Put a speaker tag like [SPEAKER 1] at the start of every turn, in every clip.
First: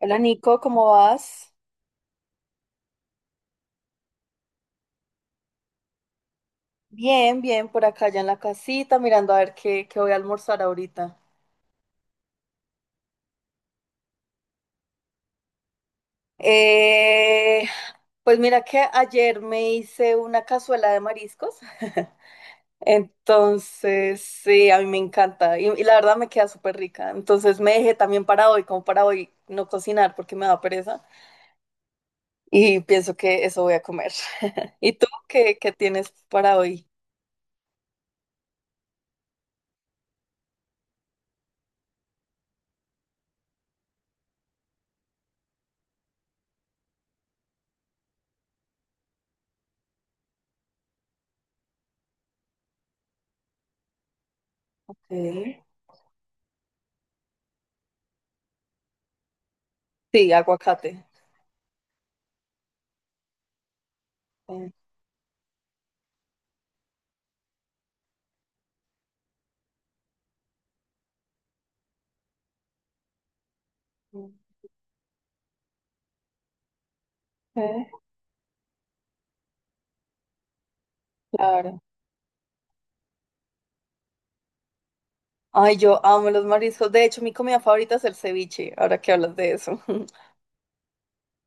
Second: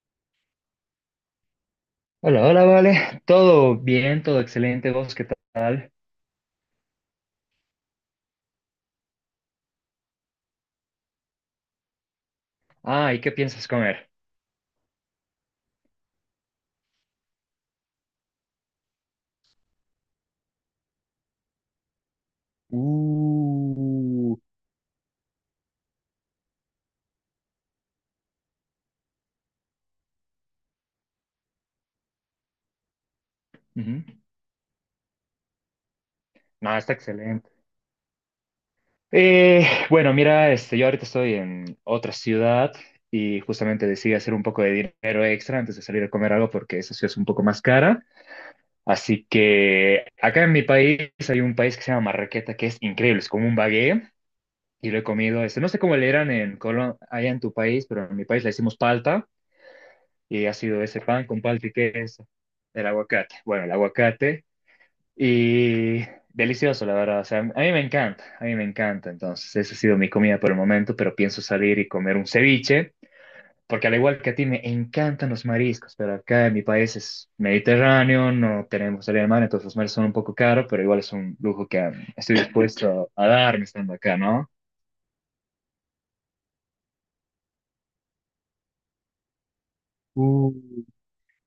[SPEAKER 1] Hola Nico, ¿cómo vas?
[SPEAKER 2] Hola, hola, vale. Todo bien, todo excelente. ¿Vos qué tal?
[SPEAKER 1] Bien, bien, por acá ya en la casita, mirando a ver qué voy a almorzar ahorita.
[SPEAKER 2] Ah, ¿y qué piensas comer?
[SPEAKER 1] Eh, pues mira que ayer me hice una cazuela de mariscos, entonces
[SPEAKER 2] Uh,
[SPEAKER 1] sí, a mí me encanta y la verdad me queda súper rica. Entonces me dejé también para hoy, como para hoy no cocinar porque me da pereza y pienso que eso voy a
[SPEAKER 2] ujú.
[SPEAKER 1] comer. ¿Y tú qué tienes para
[SPEAKER 2] No,
[SPEAKER 1] hoy?
[SPEAKER 2] está excelente. Bueno, mira, este, yo ahorita estoy en otra ciudad y justamente decidí hacer un poco de dinero extra antes de salir a comer algo porque esa ciudad es un poco más cara. Así que acá en mi país hay un país que se llama Marraqueta que es increíble, es como un bagué y lo he comido.
[SPEAKER 1] Sí,
[SPEAKER 2] Este, no sé cómo le eran en Colombia, allá en tu país, pero en mi país le decimos palta.
[SPEAKER 1] sí,
[SPEAKER 2] Y ha sido ese
[SPEAKER 1] aguacate.
[SPEAKER 2] pan con palta y queso, el aguacate. Bueno, el aguacate
[SPEAKER 1] Sí.
[SPEAKER 2] y delicioso, la verdad. O sea, a mí me encanta, a mí me encanta. Entonces, esa ha sido mi comida por el momento, pero pienso salir y comer un ceviche, porque al
[SPEAKER 1] Sí,
[SPEAKER 2] igual que a ti me encantan los mariscos, pero acá en mi país es mediterráneo, no tenemos salida de mar, entonces los mares son un poco caros, pero igual es un lujo
[SPEAKER 1] claro.
[SPEAKER 2] que estoy dispuesto a darme estando acá, ¿no?
[SPEAKER 1] Ay, yo amo los mariscos. De hecho, mi comida favorita es el ceviche, ahora que hablas de eso.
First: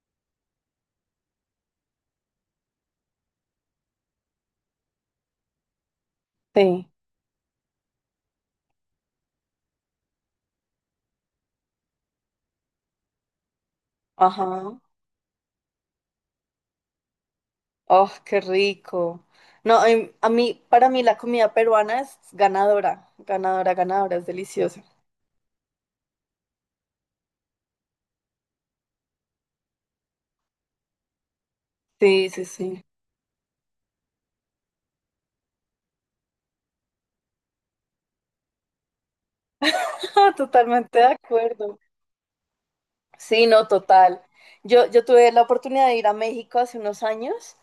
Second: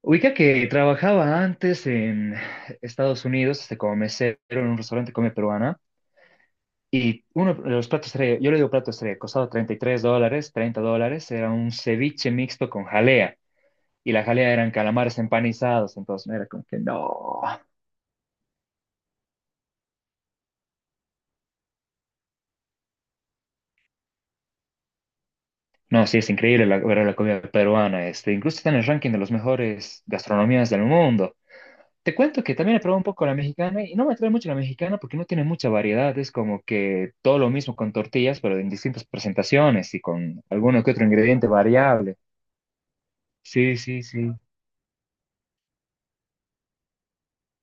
[SPEAKER 2] Ubica que trabajaba antes en Estados Unidos, este, como mesero en un restaurante de comida peruana,
[SPEAKER 1] Sí,
[SPEAKER 2] y uno de los platos estrella, yo le digo plato estrella, costaba $33, $30, era un ceviche mixto con jalea, y la jalea eran
[SPEAKER 1] ajá.
[SPEAKER 2] calamares empanizados, entonces era como que no,
[SPEAKER 1] Oh, qué rico. No, a mí, para mí la comida peruana es ganadora, ganadora, ganadora, es deliciosa.
[SPEAKER 2] no, sí, es increíble la, ver la comida peruana, este, incluso está en el ranking de las mejores gastronomías del mundo. Te
[SPEAKER 1] Sí, sí,
[SPEAKER 2] cuento que también he
[SPEAKER 1] sí.
[SPEAKER 2] probado un poco la mexicana y no me atrae mucho la mexicana porque no tiene mucha variedad. Es como que todo lo mismo con tortillas, pero en distintas presentaciones y con alguno que
[SPEAKER 1] Totalmente
[SPEAKER 2] otro
[SPEAKER 1] de
[SPEAKER 2] ingrediente
[SPEAKER 1] acuerdo.
[SPEAKER 2] variable.
[SPEAKER 1] Sí, no,
[SPEAKER 2] Sí, sí,
[SPEAKER 1] total.
[SPEAKER 2] sí.
[SPEAKER 1] Yo tuve la oportunidad de ir a México hace unos años.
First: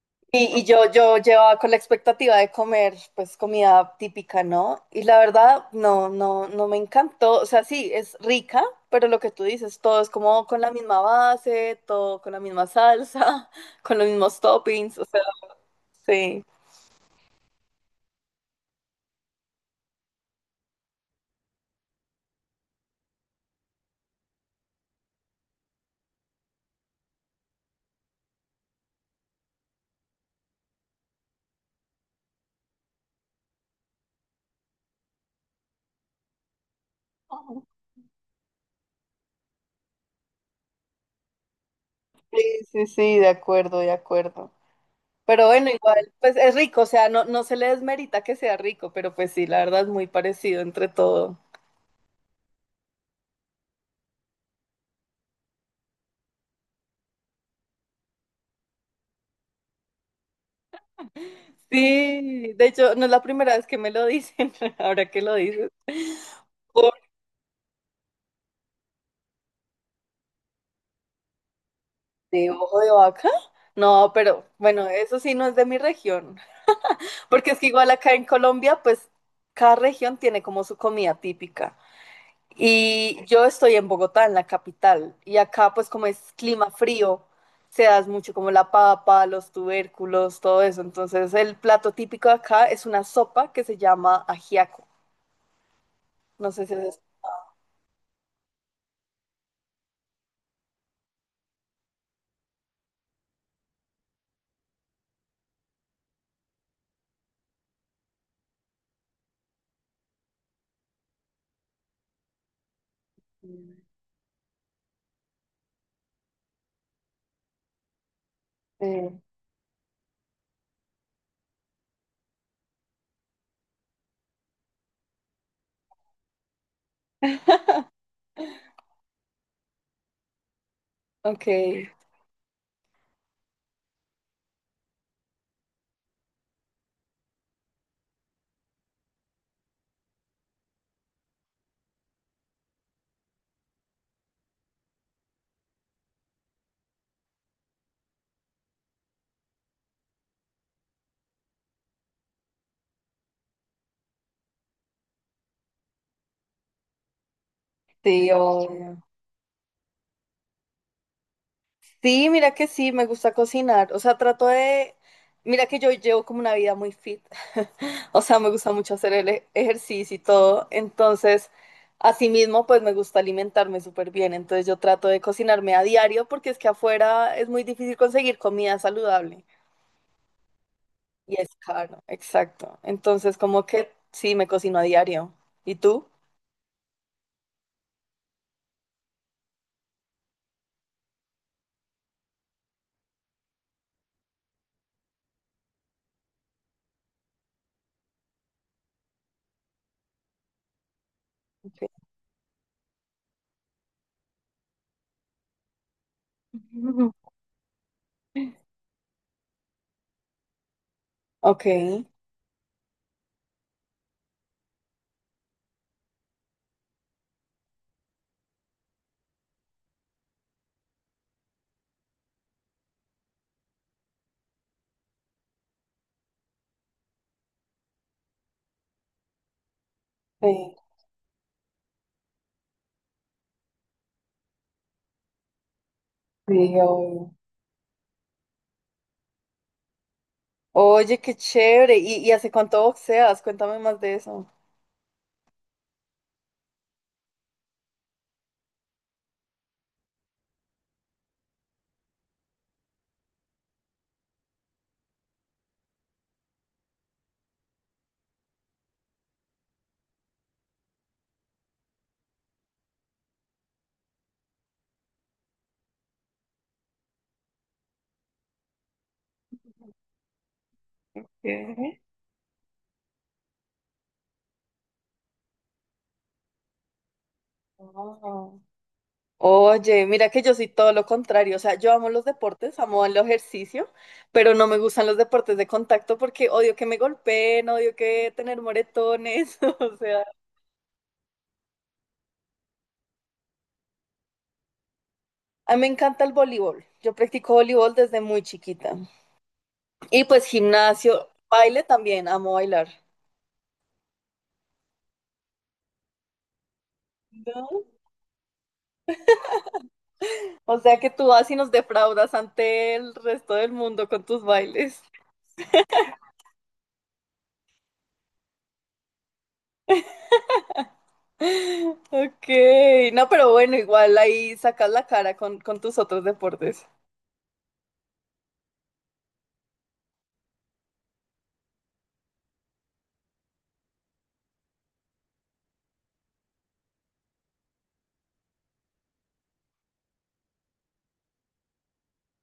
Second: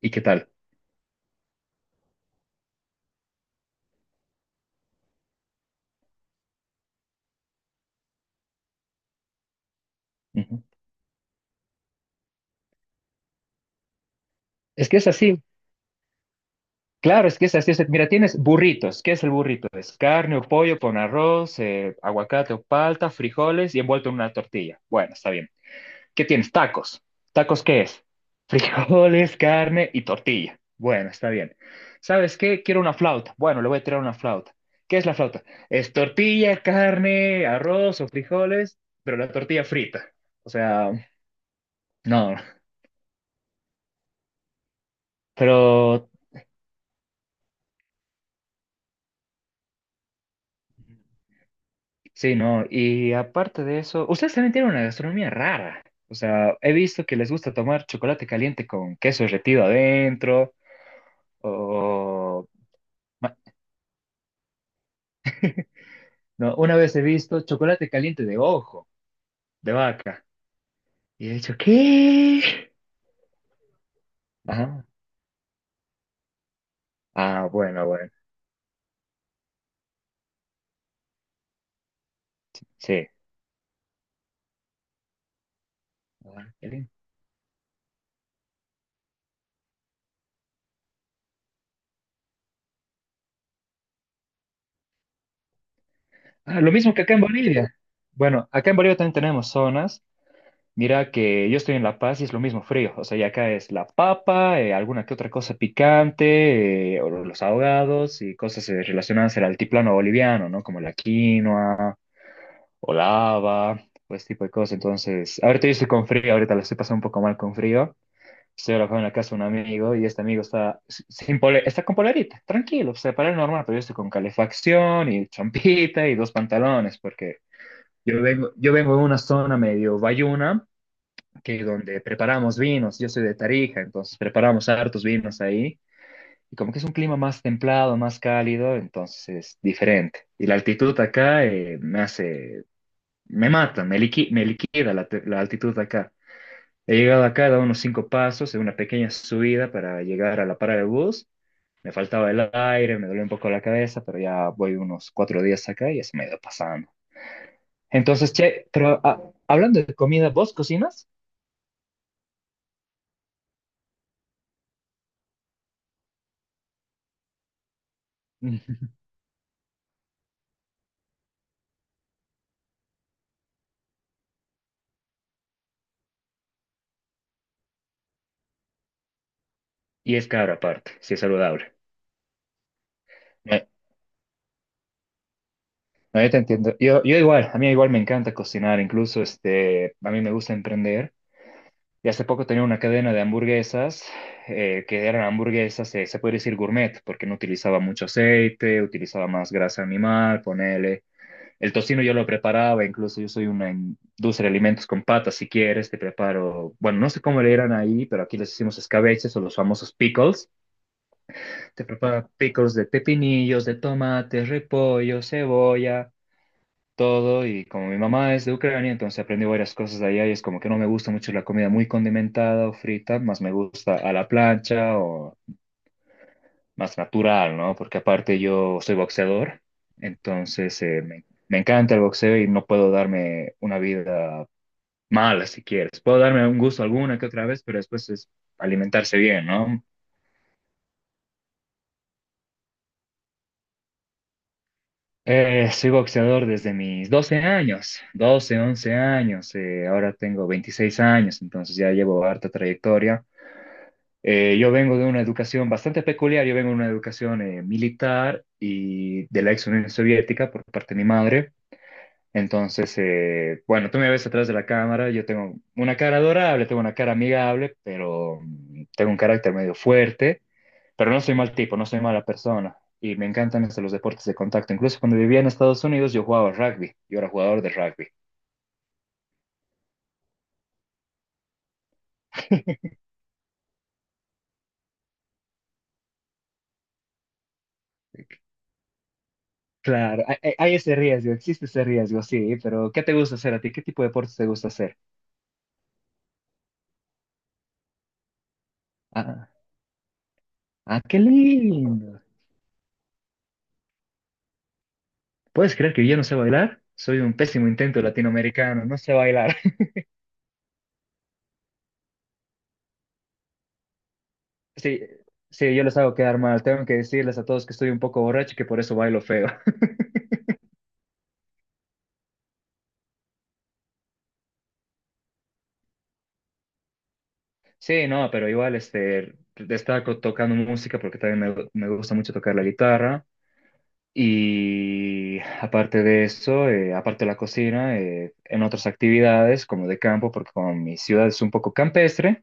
[SPEAKER 2] ¿Y qué tal?
[SPEAKER 1] Y yo, yo llevaba con la expectativa de comer, pues, comida típica, ¿no? Y la verdad, no, no, no me encantó. O sea, sí, es rica, pero lo que tú dices, todo es como con
[SPEAKER 2] Ujú.
[SPEAKER 1] la misma base, todo con la misma salsa, con los mismos
[SPEAKER 2] Es que
[SPEAKER 1] toppings, o
[SPEAKER 2] es
[SPEAKER 1] sea,
[SPEAKER 2] así.
[SPEAKER 1] sí.
[SPEAKER 2] Claro, es que es así. O sea, mira, tienes burritos. ¿Qué es el burrito? Es carne o pollo con arroz, aguacate o palta, frijoles y envuelto en una tortilla. Bueno, está bien. ¿Qué tienes? Tacos. ¿Tacos qué es? Frijoles, carne y tortilla. Bueno, está bien. ¿Sabes qué? Quiero una flauta. Bueno, le voy a tirar una flauta. ¿Qué es la flauta? Es tortilla, carne,
[SPEAKER 1] Ujú.
[SPEAKER 2] arroz o frijoles, pero la tortilla frita. O sea, no.
[SPEAKER 1] Sí, sí, sí, de acuerdo, de acuerdo. Pero bueno,
[SPEAKER 2] Pero
[SPEAKER 1] igual, pues es rico, o sea, no, no se le desmerita que sea rico, pero pues sí, la verdad es muy parecido entre todo.
[SPEAKER 2] sí, no. Y aparte de eso, ustedes también tienen una gastronomía rara. O sea, he visto que les gusta tomar chocolate caliente con queso derretido adentro o
[SPEAKER 1] Sí, de hecho, no es la primera vez que me lo dicen, ahora que lo dices.
[SPEAKER 2] no, una
[SPEAKER 1] Ojo
[SPEAKER 2] vez he visto chocolate caliente de ojo, de vaca. Y he dicho, ¿qué?
[SPEAKER 1] ojo de vaca. No, pero
[SPEAKER 2] Ajá.
[SPEAKER 1] bueno, eso sí no es de mi región,
[SPEAKER 2] Ah,
[SPEAKER 1] porque es que
[SPEAKER 2] bueno,
[SPEAKER 1] igual
[SPEAKER 2] bueno.
[SPEAKER 1] acá en Colombia, pues cada región tiene como su comida típica.
[SPEAKER 2] Sí.
[SPEAKER 1] Y yo estoy en Bogotá, en la capital, y acá pues como es
[SPEAKER 2] Ah, qué
[SPEAKER 1] clima
[SPEAKER 2] lindo.
[SPEAKER 1] frío, se da mucho como la papa, los tubérculos, todo eso. Entonces el plato típico de acá es una sopa que se llama ajiaco. No
[SPEAKER 2] Ah,
[SPEAKER 1] sé
[SPEAKER 2] lo
[SPEAKER 1] si
[SPEAKER 2] mismo
[SPEAKER 1] es...
[SPEAKER 2] que acá en Bolivia. Bueno, acá en Bolivia también tenemos zonas. Mira que yo estoy en La Paz y es lo mismo frío. O sea, y acá es la papa, alguna que otra cosa picante, o los ahogados y cosas relacionadas al altiplano boliviano, ¿no? Como la quinoa o lava, pues tipo de cosas. Entonces, ahorita yo estoy con frío, ahorita lo estoy pasando un poco mal con frío. Estoy alojado en
[SPEAKER 1] Eh,
[SPEAKER 2] la casa de un amigo y este amigo está, sin pole- está con polerita, tranquilo, o sea, para él normal, pero yo estoy con calefacción y champita y dos pantalones, porque yo vengo de una zona medio bayuna,
[SPEAKER 1] ok,
[SPEAKER 2] que donde preparamos vinos, yo soy de Tarija, entonces preparamos hartos vinos ahí, y como que es un clima más templado, más cálido, entonces es diferente. Y la altitud acá me hace, me mata, me liquida la altitud acá. He llegado acá, he dado unos cinco pasos en una pequeña subida para llegar a la parada de bus. Me faltaba el aire, me dolió un poco la cabeza, pero ya voy unos 4 días acá y ya se me ha ido pasando.
[SPEAKER 1] sí,
[SPEAKER 2] Entonces, che,
[SPEAKER 1] o...
[SPEAKER 2] pero hablando de comida, ¿vos cocinas?
[SPEAKER 1] Sí, mira que sí, me gusta cocinar. O sea, trato de... Mira que yo llevo como una vida muy fit. O sea, me gusta mucho
[SPEAKER 2] Ujú.
[SPEAKER 1] hacer ejercicio y todo. Entonces, asimismo, pues me gusta alimentarme súper bien. Entonces, yo trato de cocinarme a diario porque es que afuera es muy difícil conseguir comida saludable.
[SPEAKER 2] Y es caro aparte, sí es
[SPEAKER 1] Y es
[SPEAKER 2] saludable.
[SPEAKER 1] caro, exacto. Entonces,
[SPEAKER 2] No,
[SPEAKER 1] como que sí, me cocino a diario. ¿Y tú?
[SPEAKER 2] no, yo te entiendo. Yo igual, a mí igual me encanta cocinar, incluso este, a mí me gusta emprender. Y hace poco tenía una cadena de hamburguesas, que eran hamburguesas, se puede decir gourmet, porque no utilizaba mucho aceite, utilizaba más grasa animal, ponele. El tocino
[SPEAKER 1] Ok.
[SPEAKER 2] yo lo preparaba, incluso yo soy una industria de alimentos con patas, si quieres, te preparo, bueno, no sé cómo le eran ahí, pero aquí les hicimos escabeches o los famosos pickles.
[SPEAKER 1] Ok.
[SPEAKER 2] Te preparo pickles de pepinillos, de tomates, repollo, cebolla todo y como mi mamá es de Ucrania, entonces aprendí varias cosas de allá y es como que no me gusta mucho la comida muy condimentada o frita, más me gusta a la plancha o más natural, ¿no? Porque aparte yo soy boxeador,
[SPEAKER 1] Sí,
[SPEAKER 2] entonces me encanta el boxeo y no puedo darme una vida mala si quieres. Puedo darme un
[SPEAKER 1] sí,
[SPEAKER 2] gusto alguna que
[SPEAKER 1] obvio.
[SPEAKER 2] otra vez, pero después es alimentarse bien, ¿no?
[SPEAKER 1] Oye, qué chévere. Y hace cuánto boxeas? Cuéntame más de eso.
[SPEAKER 2] Soy boxeador desde mis 12 años, 12, 11 años, ahora tengo 26 años, entonces ya llevo harta trayectoria. Yo vengo de una educación bastante peculiar, yo vengo de una educación militar y de la ex Unión Soviética por parte de mi madre. Entonces, bueno, tú me ves atrás de la cámara, yo tengo una cara adorable, tengo una cara amigable, pero tengo un carácter medio fuerte, pero no soy mal tipo, no
[SPEAKER 1] ¿Qué?
[SPEAKER 2] soy mala persona. Y me encantan hasta los deportes de contacto. Incluso cuando vivía en Estados Unidos, yo jugaba rugby, yo era jugador de rugby.
[SPEAKER 1] Wow. Oye, mira que yo soy todo lo contrario. O sea, yo amo los deportes, amo el ejercicio, pero no me gustan los deportes de contacto porque odio que me golpeen, odio que tener moretones. O sea,
[SPEAKER 2] Claro, hay ese riesgo, existe ese riesgo, sí, pero ¿qué te gusta hacer a ti? ¿Qué tipo de deportes te gusta hacer?
[SPEAKER 1] a mí me encanta el voleibol. Yo practico voleibol desde muy chiquita.
[SPEAKER 2] Ah.
[SPEAKER 1] Y pues
[SPEAKER 2] Ah, qué
[SPEAKER 1] gimnasio, baile
[SPEAKER 2] lindo.
[SPEAKER 1] también, amo bailar.
[SPEAKER 2] ¿Puedes creer que yo no sé bailar? Soy un
[SPEAKER 1] ¿No?
[SPEAKER 2] pésimo intento latinoamericano, no sé bailar.
[SPEAKER 1] O sea que tú vas y nos defraudas ante el resto del mundo con tus
[SPEAKER 2] Sí,
[SPEAKER 1] bailes.
[SPEAKER 2] sí, yo les hago quedar mal. Tengo que decirles a todos que estoy un poco borracho y que por eso bailo feo.
[SPEAKER 1] Ok, no, pero bueno, igual ahí sacas la cara con tus otros deportes.
[SPEAKER 2] Sí, no, pero igual este, destaco tocando música porque también me gusta mucho tocar la guitarra. Y aparte de eso, aparte de la cocina, en otras actividades como de campo, porque como mi ciudad es un poco campestre.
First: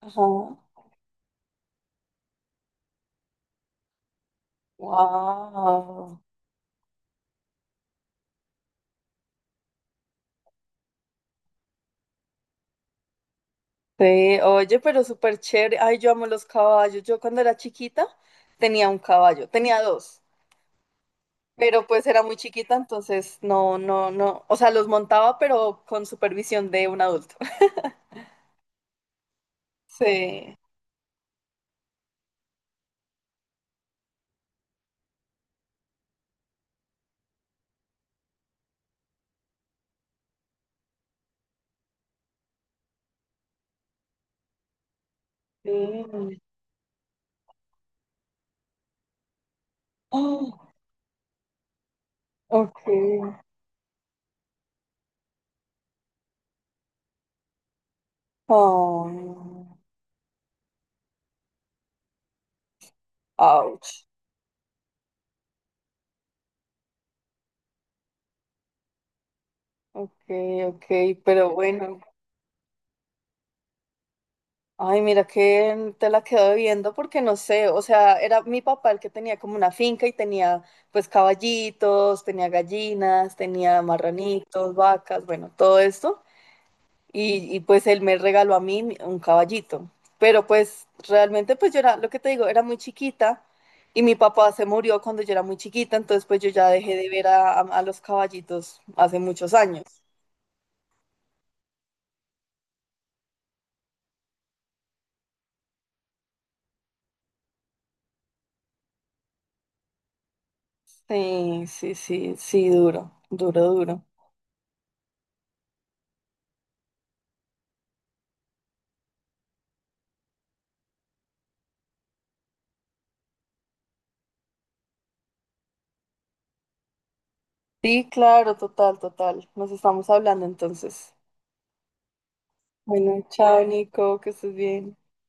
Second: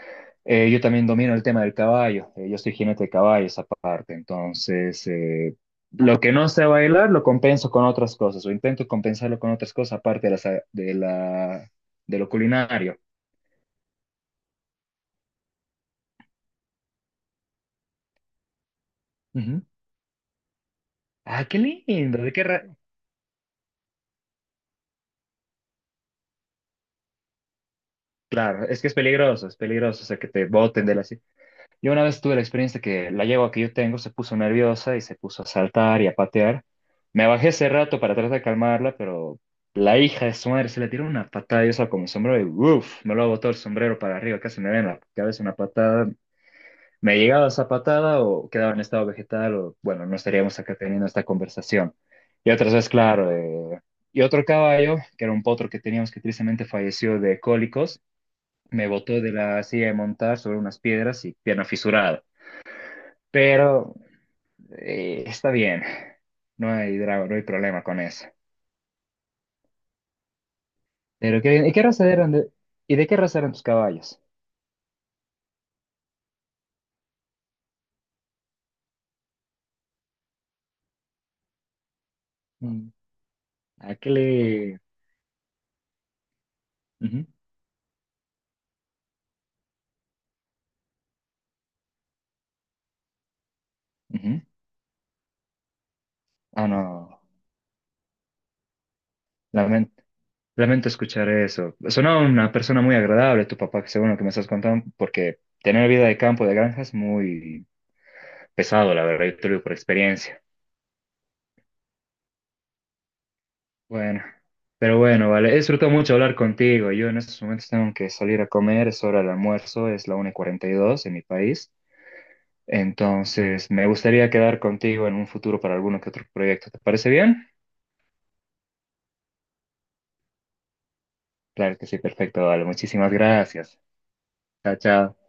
[SPEAKER 1] Ajá.
[SPEAKER 2] Yo también domino el tema del caballo, yo soy jinete de caballos aparte, entonces lo
[SPEAKER 1] Wow.
[SPEAKER 2] que no sé bailar lo compenso con otras cosas o intento compensarlo con otras cosas aparte de, las, de, la, de lo culinario.
[SPEAKER 1] Sí, oye, pero súper chévere. Ay, yo amo los caballos. Yo cuando era chiquita tenía un caballo,
[SPEAKER 2] Ujú.
[SPEAKER 1] tenía dos,
[SPEAKER 2] Ah, qué
[SPEAKER 1] pero pues
[SPEAKER 2] lindo.
[SPEAKER 1] era muy chiquita, entonces no, no, no. O sea, los montaba, pero con supervisión de un adulto.
[SPEAKER 2] Claro, es que es peligroso, o sea, que te
[SPEAKER 1] Sí.
[SPEAKER 2] boten de la... Yo una vez tuve la experiencia que la yegua que yo tengo se puso nerviosa y se puso a saltar y a patear. Me bajé ese rato para tratar de calmarla, pero la hija de su madre se le tiró una patada y usaba como sombrero y ¡uf! Me lo botó el sombrero para arriba, casi me da en la cabeza una patada.
[SPEAKER 1] Sí.
[SPEAKER 2] Me llegaba esa patada o quedaba en estado vegetal o, bueno, no estaríamos
[SPEAKER 1] Ah,
[SPEAKER 2] acá teniendo esta conversación. Y otras
[SPEAKER 1] ok.
[SPEAKER 2] veces, claro, y otro caballo, que era un potro que teníamos que tristemente falleció de cólicos, me botó de la
[SPEAKER 1] Oh,
[SPEAKER 2] silla de montar sobre unas piedras y pierna fisurada. Pero
[SPEAKER 1] ouch.
[SPEAKER 2] está bien, no hay drama, no hay problema con eso.
[SPEAKER 1] Ok, ok,
[SPEAKER 2] Pero
[SPEAKER 1] pero
[SPEAKER 2] ¿qué, y qué
[SPEAKER 1] bueno.
[SPEAKER 2] raza eran de, y ¿de qué raza eran tus caballos?
[SPEAKER 1] Ay, mira que te la quedo viendo porque no sé, o sea, era mi papá el que tenía como una finca y tenía pues caballitos, tenía
[SPEAKER 2] Mm,
[SPEAKER 1] gallinas, tenía
[SPEAKER 2] ¿A qué
[SPEAKER 1] marranitos,
[SPEAKER 2] le...?
[SPEAKER 1] vacas, bueno, todo esto.
[SPEAKER 2] Ujú,
[SPEAKER 1] Pues él me regaló a mí un caballito. Pero pues realmente pues yo era, lo que te digo, era muy chiquita y mi
[SPEAKER 2] ujú.
[SPEAKER 1] papá se murió cuando yo era muy chiquita, entonces pues yo
[SPEAKER 2] Ah,
[SPEAKER 1] ya dejé de
[SPEAKER 2] no,
[SPEAKER 1] ver a, a los caballitos hace muchos años.
[SPEAKER 2] lamento, lamento escuchar eso. Sonaba una persona muy agradable, tu papá, según lo que me estás contando, porque tener vida de campo, de granja, es muy pesado, la verdad, yo te lo digo por experiencia.
[SPEAKER 1] Sí, sí, sí, sí, duro, duro, duro.
[SPEAKER 2] Bueno, pero bueno, vale, he disfrutado mucho hablar contigo. Yo en estos momentos tengo que salir a comer, es hora del almuerzo, es la 1 y cuarenta y dos en mi país. Entonces, me gustaría quedar contigo en un futuro para alguno que otro proyecto. ¿Te parece bien?
[SPEAKER 1] Sí, claro, total, total. Nos estamos hablando entonces.
[SPEAKER 2] Claro que sí, perfecto, vale. Muchísimas
[SPEAKER 1] Bueno, chao,
[SPEAKER 2] gracias.
[SPEAKER 1] Nico, que estés
[SPEAKER 2] Chao,
[SPEAKER 1] bien.
[SPEAKER 2] chao.